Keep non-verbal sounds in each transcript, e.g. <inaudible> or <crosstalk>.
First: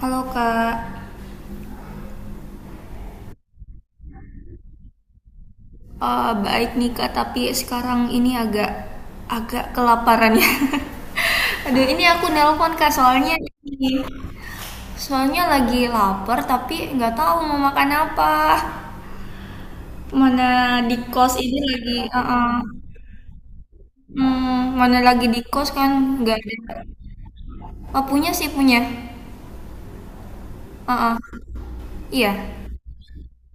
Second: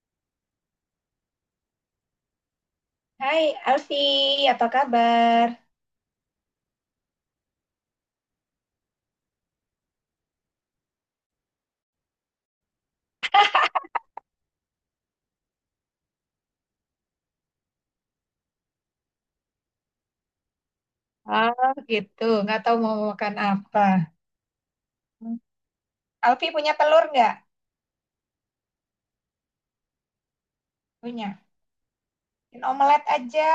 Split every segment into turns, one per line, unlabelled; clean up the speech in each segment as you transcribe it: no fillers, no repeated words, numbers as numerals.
Halo Kak.
Hai Alfi, apa kabar?
Baik nih Kak, tapi sekarang ini agak agak kelaparan ya. <laughs> Aduh, ini aku nelpon Kak, soalnya soalnya lagi lapar tapi nggak tahu mau makan apa. Mana di kos ini lagi, eh,
Gitu,
eh,
nggak tahu mau makan apa.
hmm, mana lagi di kos kan nggak
Alfi
ada.
punya telur nggak?
Oh, punya sih punya. Eh,
Punya.
eh, iya.
Bikin omelet aja.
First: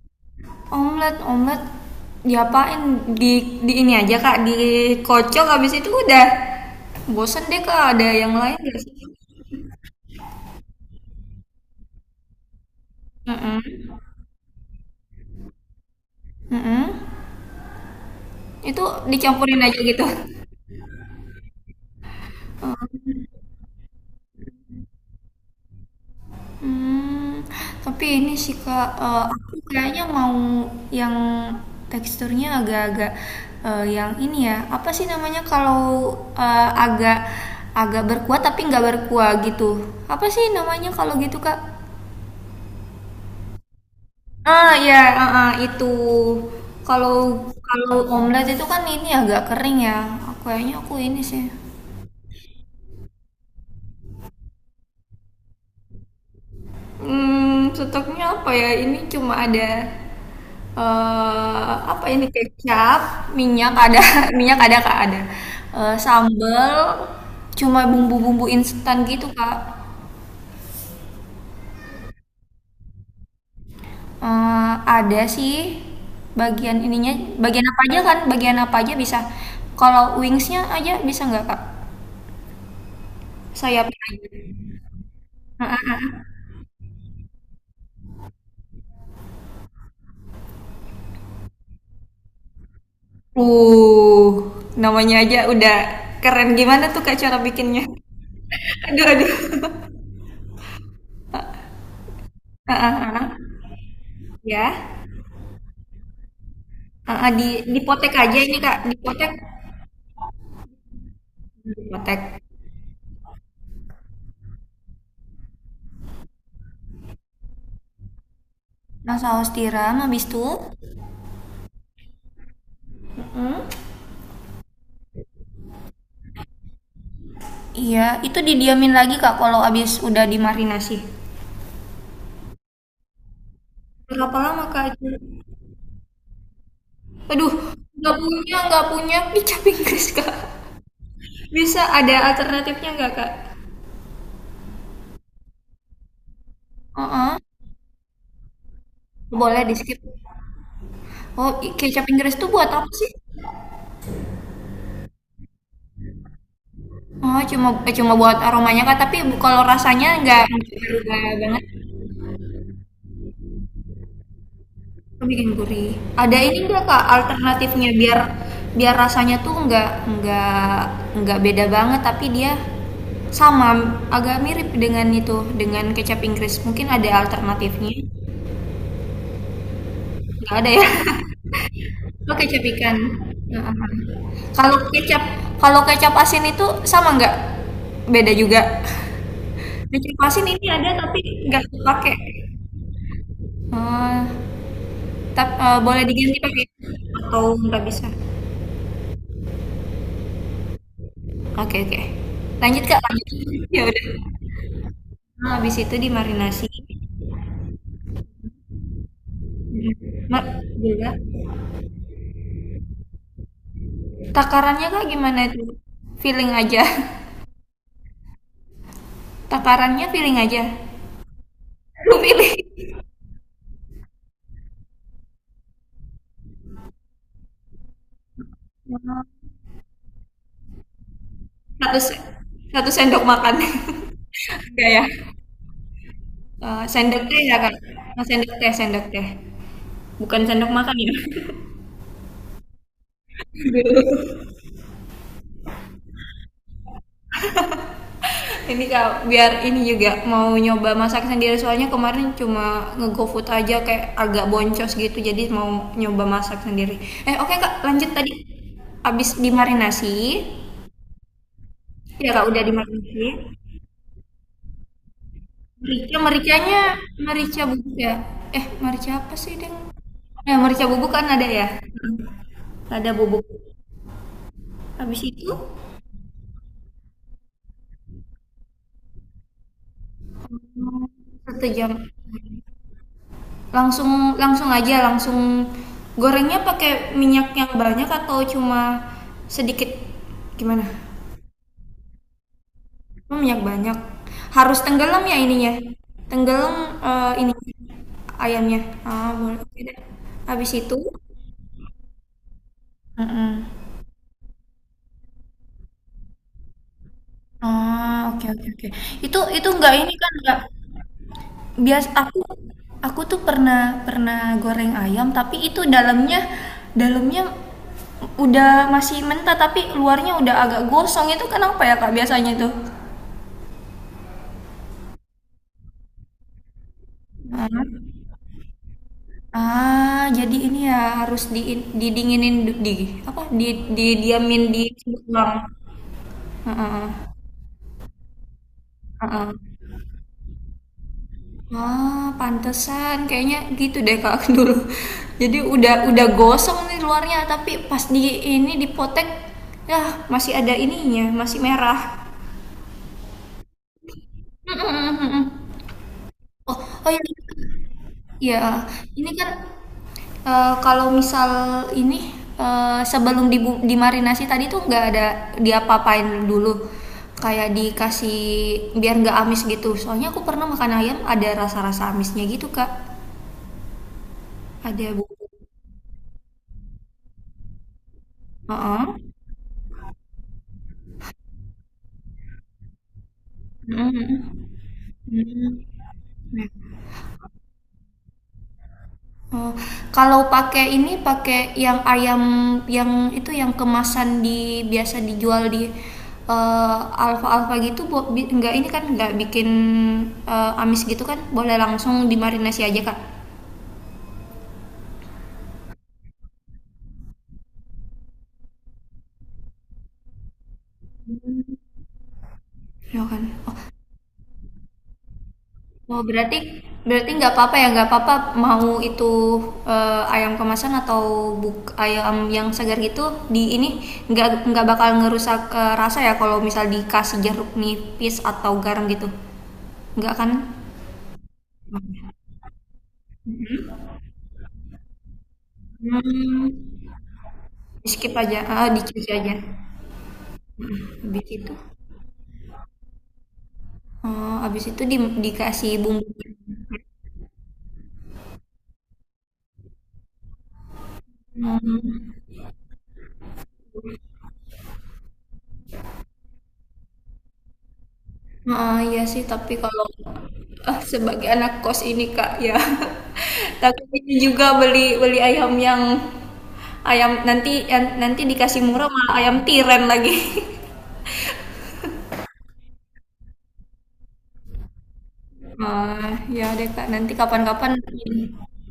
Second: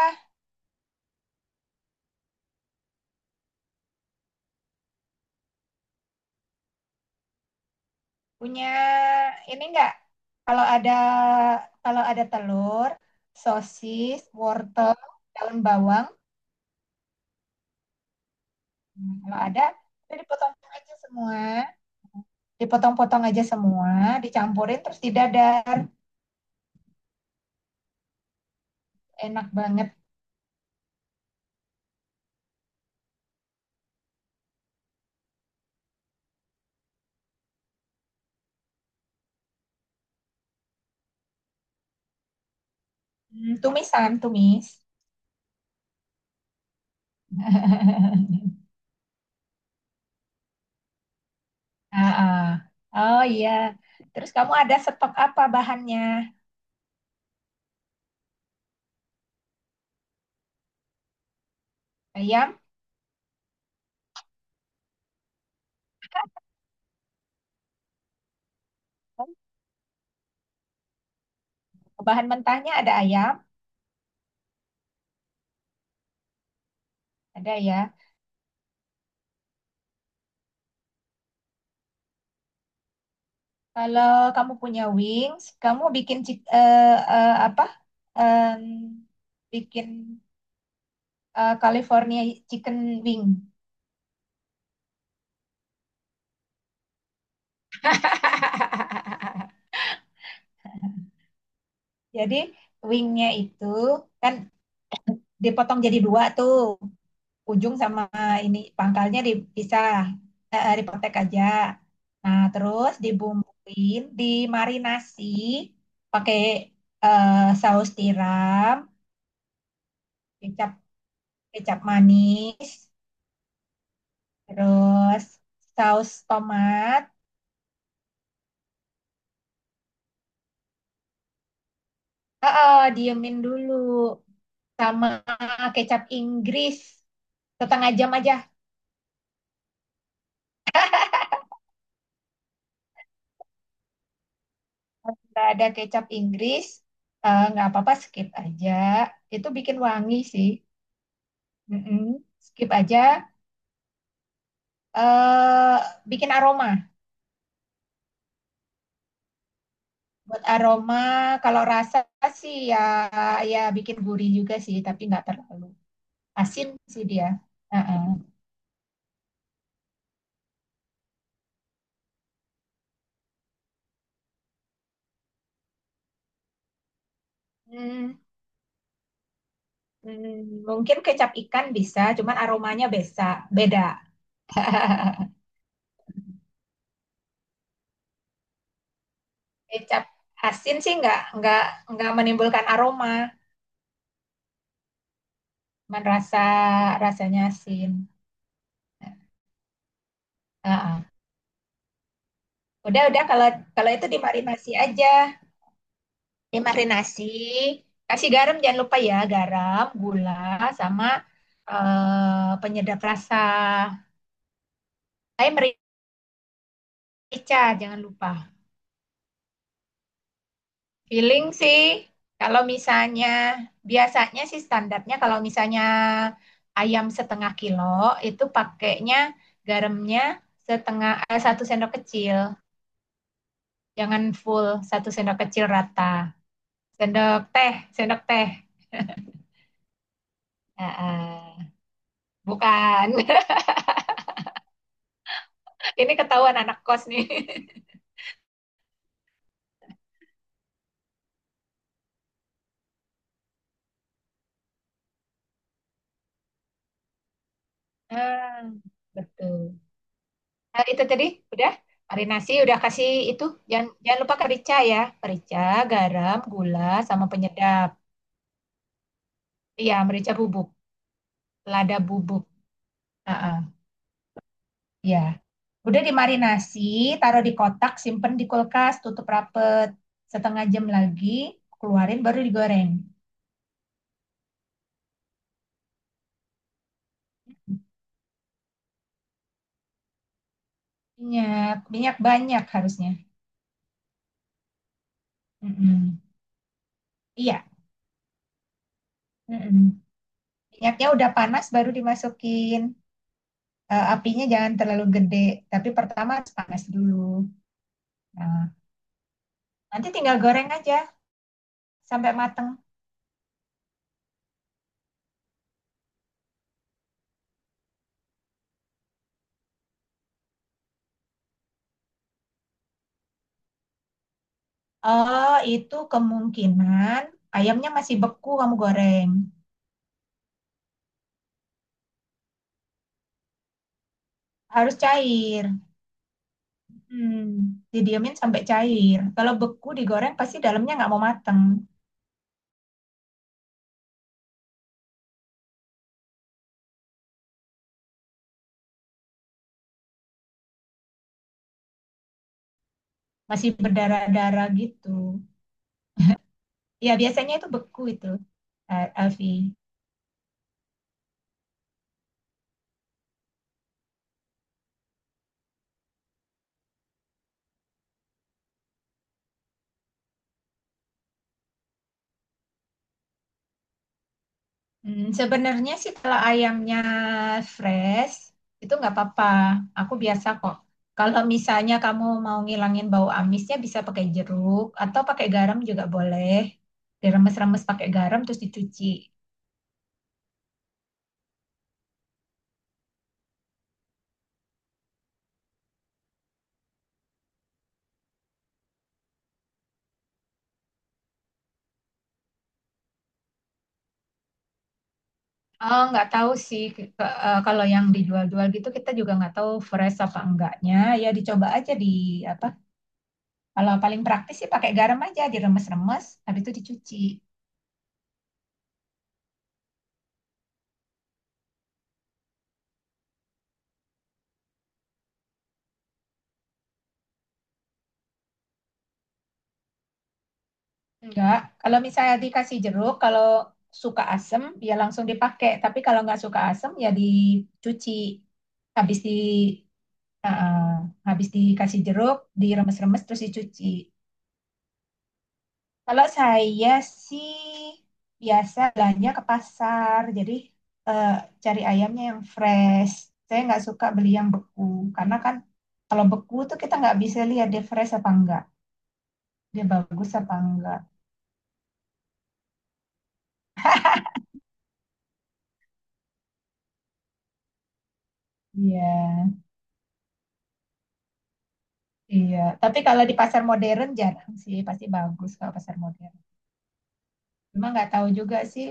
Omelet, omelet diapain? Di ini aja Kak, dikocok habis itu udah. Bosen deh Kak, ada yang lain
Punya
gak sih?
ini nggak? Kalau ada kalau ada telur,
Mhm,
sosis, wortel, daun bawang,
mhm. Itu
kalau
dicampurin
ada,
aja gitu?
itu dipotong aja semua, dipotong-potong aja semua, dicampurin terus didadar.
Mmm, tapi ini sih Kak,
Enak
aku
banget.
kayaknya mau yang teksturnya agak-agak, yang ini ya, apa sih namanya kalau, agak agak berkuah tapi nggak berkuah gitu, apa sih namanya kalau gitu Kak?
Tumisan, tumis.
Ah, ya, heeh, itu. Kalau kalau
<laughs>
omelet itu kan ini agak kering ya. Kayaknya aku ini sih.
Ah, ah. Oh iya. Terus kamu ada stok apa bahannya?
Stoknya apa ya? Ini cuma ada apa ini
Ayam?
kecap, minyak ada, <laughs> minyak ada Kak, ada. Eh, sambal cuma bumbu-bumbu instan
Oh,
gitu, Kak.
bahan mentahnya ada ayam,
Eh, ada sih bagian ininya,
ada
bagian apa
ya.
aja kan? Bagian apa aja bisa. Kalau wingsnya aja bisa nggak, Kak? Sayapnya
Kalau
aja.
kamu punya wings, kamu bikin eh, apa? Em, bikin California chicken wing.
Uh, namanya aja udah keren. Gimana tuh Kak cara bikinnya? <laughs> Aduh, aduh.
Jadi
Heeh, heeh.
wingnya itu kan
Ya.
dipotong jadi dua tuh.
Heeh,
Ujung sama
dipotek aja ini
ini
Kak,
pangkalnya
dipotek.
dipisah dipotek aja. Nah,
Dipotek.
terus dibumbuin, dimarinasi pakai eh, saus tiram,
Nah, saus tiram habis itu.
kecap kecap manis,
Hmm?
terus saus tomat.
Iya, itu didiamin lagi Kak kalau habis udah dimarinasi.
Ah, ah, diemin dulu
Berapa lama Kak itu?
sama kecap Inggris
Aduh,
setengah jam aja.
nggak punya kicap Inggris <laughs> Kak. Bisa ada alternatifnya nggak Kak?
Nggak ada kecap Inggris,
Heeh.
nggak apa-apa skip aja. Itu
Boleh di
bikin
skip.
wangi sih.
Oh, kecap
Mm-mm.
Inggris tuh buat
Skip
apa sih?
aja eh bikin aroma.
Oh, cuma cuma buat aromanya Kak, tapi kalau rasanya nggak
Buat
nggak
aroma,
berubah banget,
kalau rasa sih ya ya bikin gurih juga sih, tapi
itu
nggak
bikin
terlalu
gurih. Ada ini
asin
nggak Kak
sih dia.
alternatifnya
Heeh.
biar biar rasanya tuh nggak beda banget, tapi dia sama agak mirip dengan itu dengan kecap Inggris. Mungkin ada alternatifnya?
Hmm,
Nggak
hmm,
ada ya?
mungkin
<laughs>
kecap ikan bisa,
Oh
cuman
kecap
aromanya
ikan.
bisa
Heeh.
beda.
Kalau kecap
<laughs>
Kalau kecap asin itu sama nggak? Beda juga. <laughs>
Kecap
Kecap asin ini
asin
ada
sih nggak
tapi
nggak
nggak
nggak
pakai.
menimbulkan aroma,
Ah, Tap boleh
cuman
diganti
rasa
pakai
rasanya
atau nggak
asin.
bisa?
Heeh.
Oke oke. Lanjut Kak,
Udah
lanjut.
kalau
<laughs> Ya
kalau itu
udah.
dimarinasi aja.
Nah, habis itu dimarinasi.
Dimarinasi, kasih garam jangan lupa ya, garam,
Mhm.
gula,
Mak
sama
juga.
penyedap rasa.
Takarannya Kak gimana itu?
Saya
Feeling aja?
merica, jangan lupa.
<laughs> Takarannya feeling aja?
Feeling sih,
Lu pilih.
kalau misalnya, biasanya sih standarnya kalau misalnya ayam setengah kilo, itu pakainya
Oh,
garamnya satu sendok
satu se
kecil.
1 sendok makan.
Jangan
<laughs>
full,
Enggak ya?
satu sendok kecil rata.
Sendok
Sendok
teh ya
teh,
Kak?
sendok
Oh,
teh.
sendok teh sendok teh. Bukan sendok
Ah,
makan
ah,
ya? <laughs>
bukan.
Aduh.
<laughs> Ini ketahuan anak kos nih. <laughs>
Ini kak biar ini juga mau nyoba masak sendiri soalnya kemarin cuma nge-go food aja kayak agak boncos gitu jadi mau nyoba masak sendiri oke kak lanjut tadi
Ah,
abis
betul.
dimarinasi
Nah, itu tadi udah
ya kak
marinasi
udah
udah kasih
dimarinasi
itu jangan jangan lupa merica ya, merica,
merica
garam,
mericanya
gula, sama
merica
penyedap.
bubuk ya merica apa sih deng
Iya, merica bubuk,
merica bubuk kan ada ya
lada bubuk.
ada bubuk
Heeh.
habis
Ya
itu
udah dimarinasi, taruh di kotak simpen di kulkas tutup rapet, setengah jam
hmm,
lagi
satu jam
keluarin baru digoreng.
langsung langsung aja gorengnya pakai minyak yang banyak atau cuma sedikit gimana
Minyak minyak banyak harusnya.
minyak banyak harus tenggelam ya ininya
Mm-mm.
tenggelam ini
Iya.
ayamnya ah boleh oke deh
Mm-mm.
habis itu.
Minyaknya udah panas baru dimasukin.
Mm-mm.
Eh, apinya jangan terlalu gede, tapi pertama harus panas dulu.
Ah, oke oke
Nah,
oke. Itu nggak
nanti
ini kan
tinggal
nggak
goreng aja
Bias
sampai
aku
mateng.
aku tuh pernah pernah goreng ayam, tapi itu dalamnya dalamnya udah masih mentah, tapi luarnya udah agak gosong, itu kenapa ya, Kak, biasanya itu?
Oh, itu kemungkinan
Heeh.
ayamnya masih beku kamu goreng.
Ah, jadi ini ya harus di didinginin di apa, di diamin di
Harus
kulkas.
cair.
Heeh.
Hmm, Didiamin sampai cair.
Heeh.
Kalau beku digoreng pasti dalamnya nggak mau mateng.
Ah, pantesan kayaknya gitu deh Kak <laughs> dulu. Jadi udah gosong nih luarnya tapi pas di ini dipotek ya masih ada ininya, masih merah.
Masih berdarah-darah gitu.
Mm-mm-mm-mm. Oh, oh
Ya, biasanya itu
iya.
beku itu,
Ya,
eh,
ini
Alfi.
kan kalau misal ini eh, sebelum dimarinasi tadi tuh nggak ada diapa-apain dulu. Kayak dikasih biar nggak amis gitu. Soalnya aku pernah makan ayam ada rasa-rasa amisnya gitu, Kak. Ada bumbu.
Sebenarnya sih kalau ayamnya fresh itu nggak
Heeh.
apa-apa. Aku biasa kok. Kalau misalnya kamu mau ngilangin bau amisnya bisa
Mhm
pakai
mhm,
jeruk atau pakai garam
mhm.
juga boleh. Diremes-remes pakai garam terus dicuci.
Oh, kalau pakai ini, pakai yang ayam yang itu yang kemasan di biasa dijual di, eee, Alfa-Alfa gitu bo bi nggak ini kan, nggak bikin, amis gitu kan? Boleh langsung dimarinasi aja, Kak?
Oh, nggak tahu sih kalau yang dijual-jual gitu kita juga nggak tahu fresh apa enggaknya. Ya dicoba aja di apa?
Ya kan? Oh.
Kalau paling praktis sih pakai garam aja
Oh,
diremes-remes
berarti
habis itu dicuci.
berarti nggak apa-apa ya, nggak apa-apa mau itu ayam kemasan atau buk ayam yang segar gitu di ini nggak bakal ngerusak rasa ya kalau misal dikasih jeruk nipis atau garam gitu. Nggak kan?
Enggak, kalau misalnya dikasih jeruk, kalau suka asem ya langsung dipakai. Tapi kalau nggak suka
Hmm,
asem ya
di
dicuci.
skip aja, ah, di
Habis di
aja.
eh, eh,
Habis
habis
itu.
dikasih jeruk, diremes-remes terus dicuci.
Oh, habis itu dikasih
Kalau
bumbu
saya sih biasa belanja ke pasar, jadi eh, cari ayamnya yang fresh. Saya nggak suka beli yang beku, karena kan kalau beku tuh kita nggak bisa lihat dia fresh apa enggak,
ah iya sih tapi
dia
kalau,
bagus apa enggak.
sebagai anak kos ini Kak ya <laughs> takut ini juga beli beli ayam yang ayam nanti nanti dikasih
Iya.
murah malah ayam tiren lagi. <laughs>
Iya, tapi kalau di pasar modern jarang sih, pasti bagus kalau pasar
Ah,
modern.
ya deh Kak nanti
Cuma
kapan-kapan
nggak tahu
ini
juga sih.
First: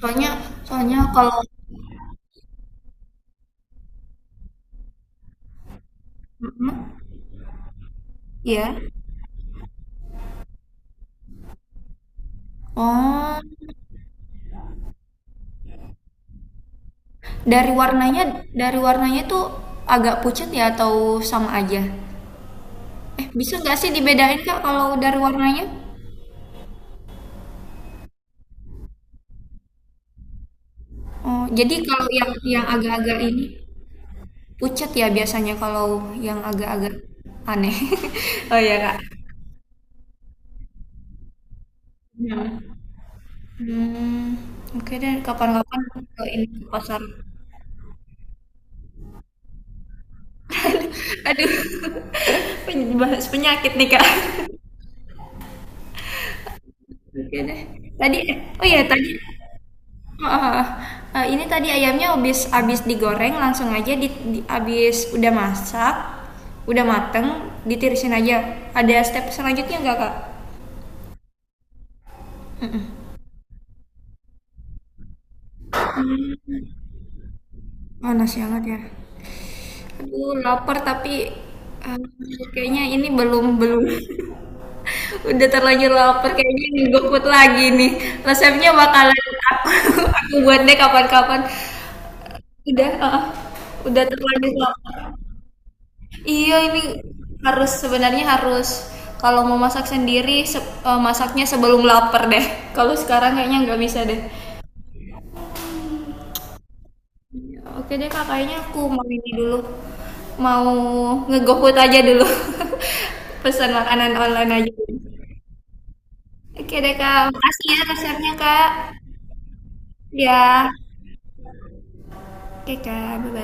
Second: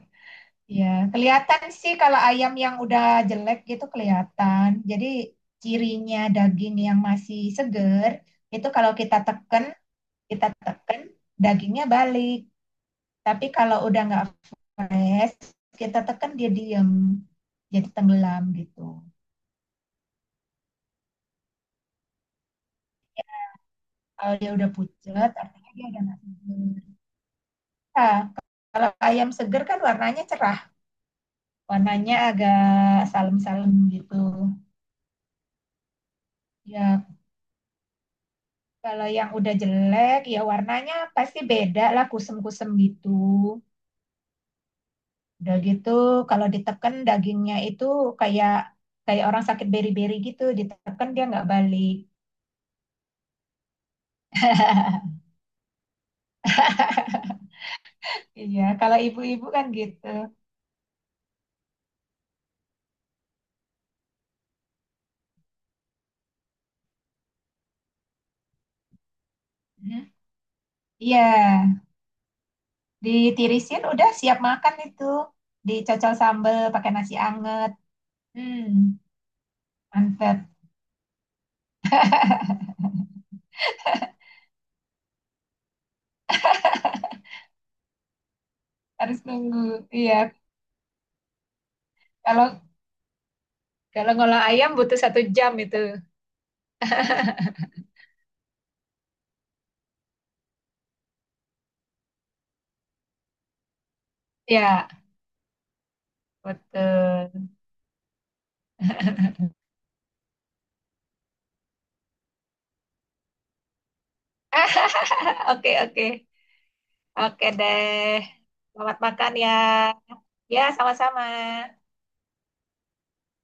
soalnya
Iya,
soalnya kalau
kelihatan sih kalau ayam yang udah jelek gitu kelihatan. Jadi cirinya daging yang masih seger itu
ya.
kalau kita teken dagingnya balik.
Oh,
Tapi kalau udah nggak fresh, kita teken dia diem,
dari
jadi
warnanya
tenggelam
dari
gitu.
warnanya tuh agak pucat ya atau sama aja? Eh, bisa nggak sih
Kalau
dibedain
dia
Kak
udah
kalau dari
pucet,
warnanya?
artinya dia udah nggak seger. Nah, kalau ayam seger kan warnanya cerah.
Oh, jadi kalau
Warnanya
yang
agak
agak-agak ini
salem-salem gitu.
pucat ya biasanya kalau yang agak-agak
Ya
aneh. <laughs> Oh ya Kak.
kalau yang udah jelek ya warnanya pasti beda lah kusem-kusem gitu.
Hmm, oke deh
Udah
kapan-kapan
gitu
ke ini
kalau
ke
diteken
pasar.
dagingnya itu kayak kayak orang sakit beri-beri gitu diteken dia nggak
Aduh,
balik.
<laughs> bahas penyakit nih Kak.
<laughs>
Oke deh. Tadi,
Iya
oh ya
kalau
tadi,
ibu-ibu kan gitu.
ah, ah, ini tadi ayamnya habis habis digoreng langsung aja di habis udah masak, udah mateng, ditirisin aja. Ada step selanjutnya nggak
Mhm.
Kak?
Iya, ditirisin udah siap makan itu dicocol sambel pakai nasi anget.
Panas banget
Hmm,
ya. Aduh,
mantap.
lapar tapi aduh, kayaknya ini belum belum. <laughs> Udah terlanjur lapar kayaknya ini GoFood lagi nih. Resepnya
Harus
bakalan
nunggu.
aku
Iya,
<laughs> aku buat deh kapan-kapan.
kalau
Udah, heeh. Udah
kalau ngolah
terlanjur
ayam butuh
lapar.
satu jam itu.
Iya, ini
<laughs>
harus sebenarnya harus kalau mau masak sendiri masaknya sebelum lapar deh. Kalau sekarang kayaknya nggak bisa deh.
Ya, betul.
Oke deh Kak, kayaknya aku mau ini dulu, mau nge aja dulu, <laughs> pesan makanan online aja.
Ah, oke, oke.
Oke deh Kak,
Oke
makasih ya
deh.
resepnya Kak.
Selamat makan ya. Ya,
Ya,
sama-sama.
oke Kak, bye-bye.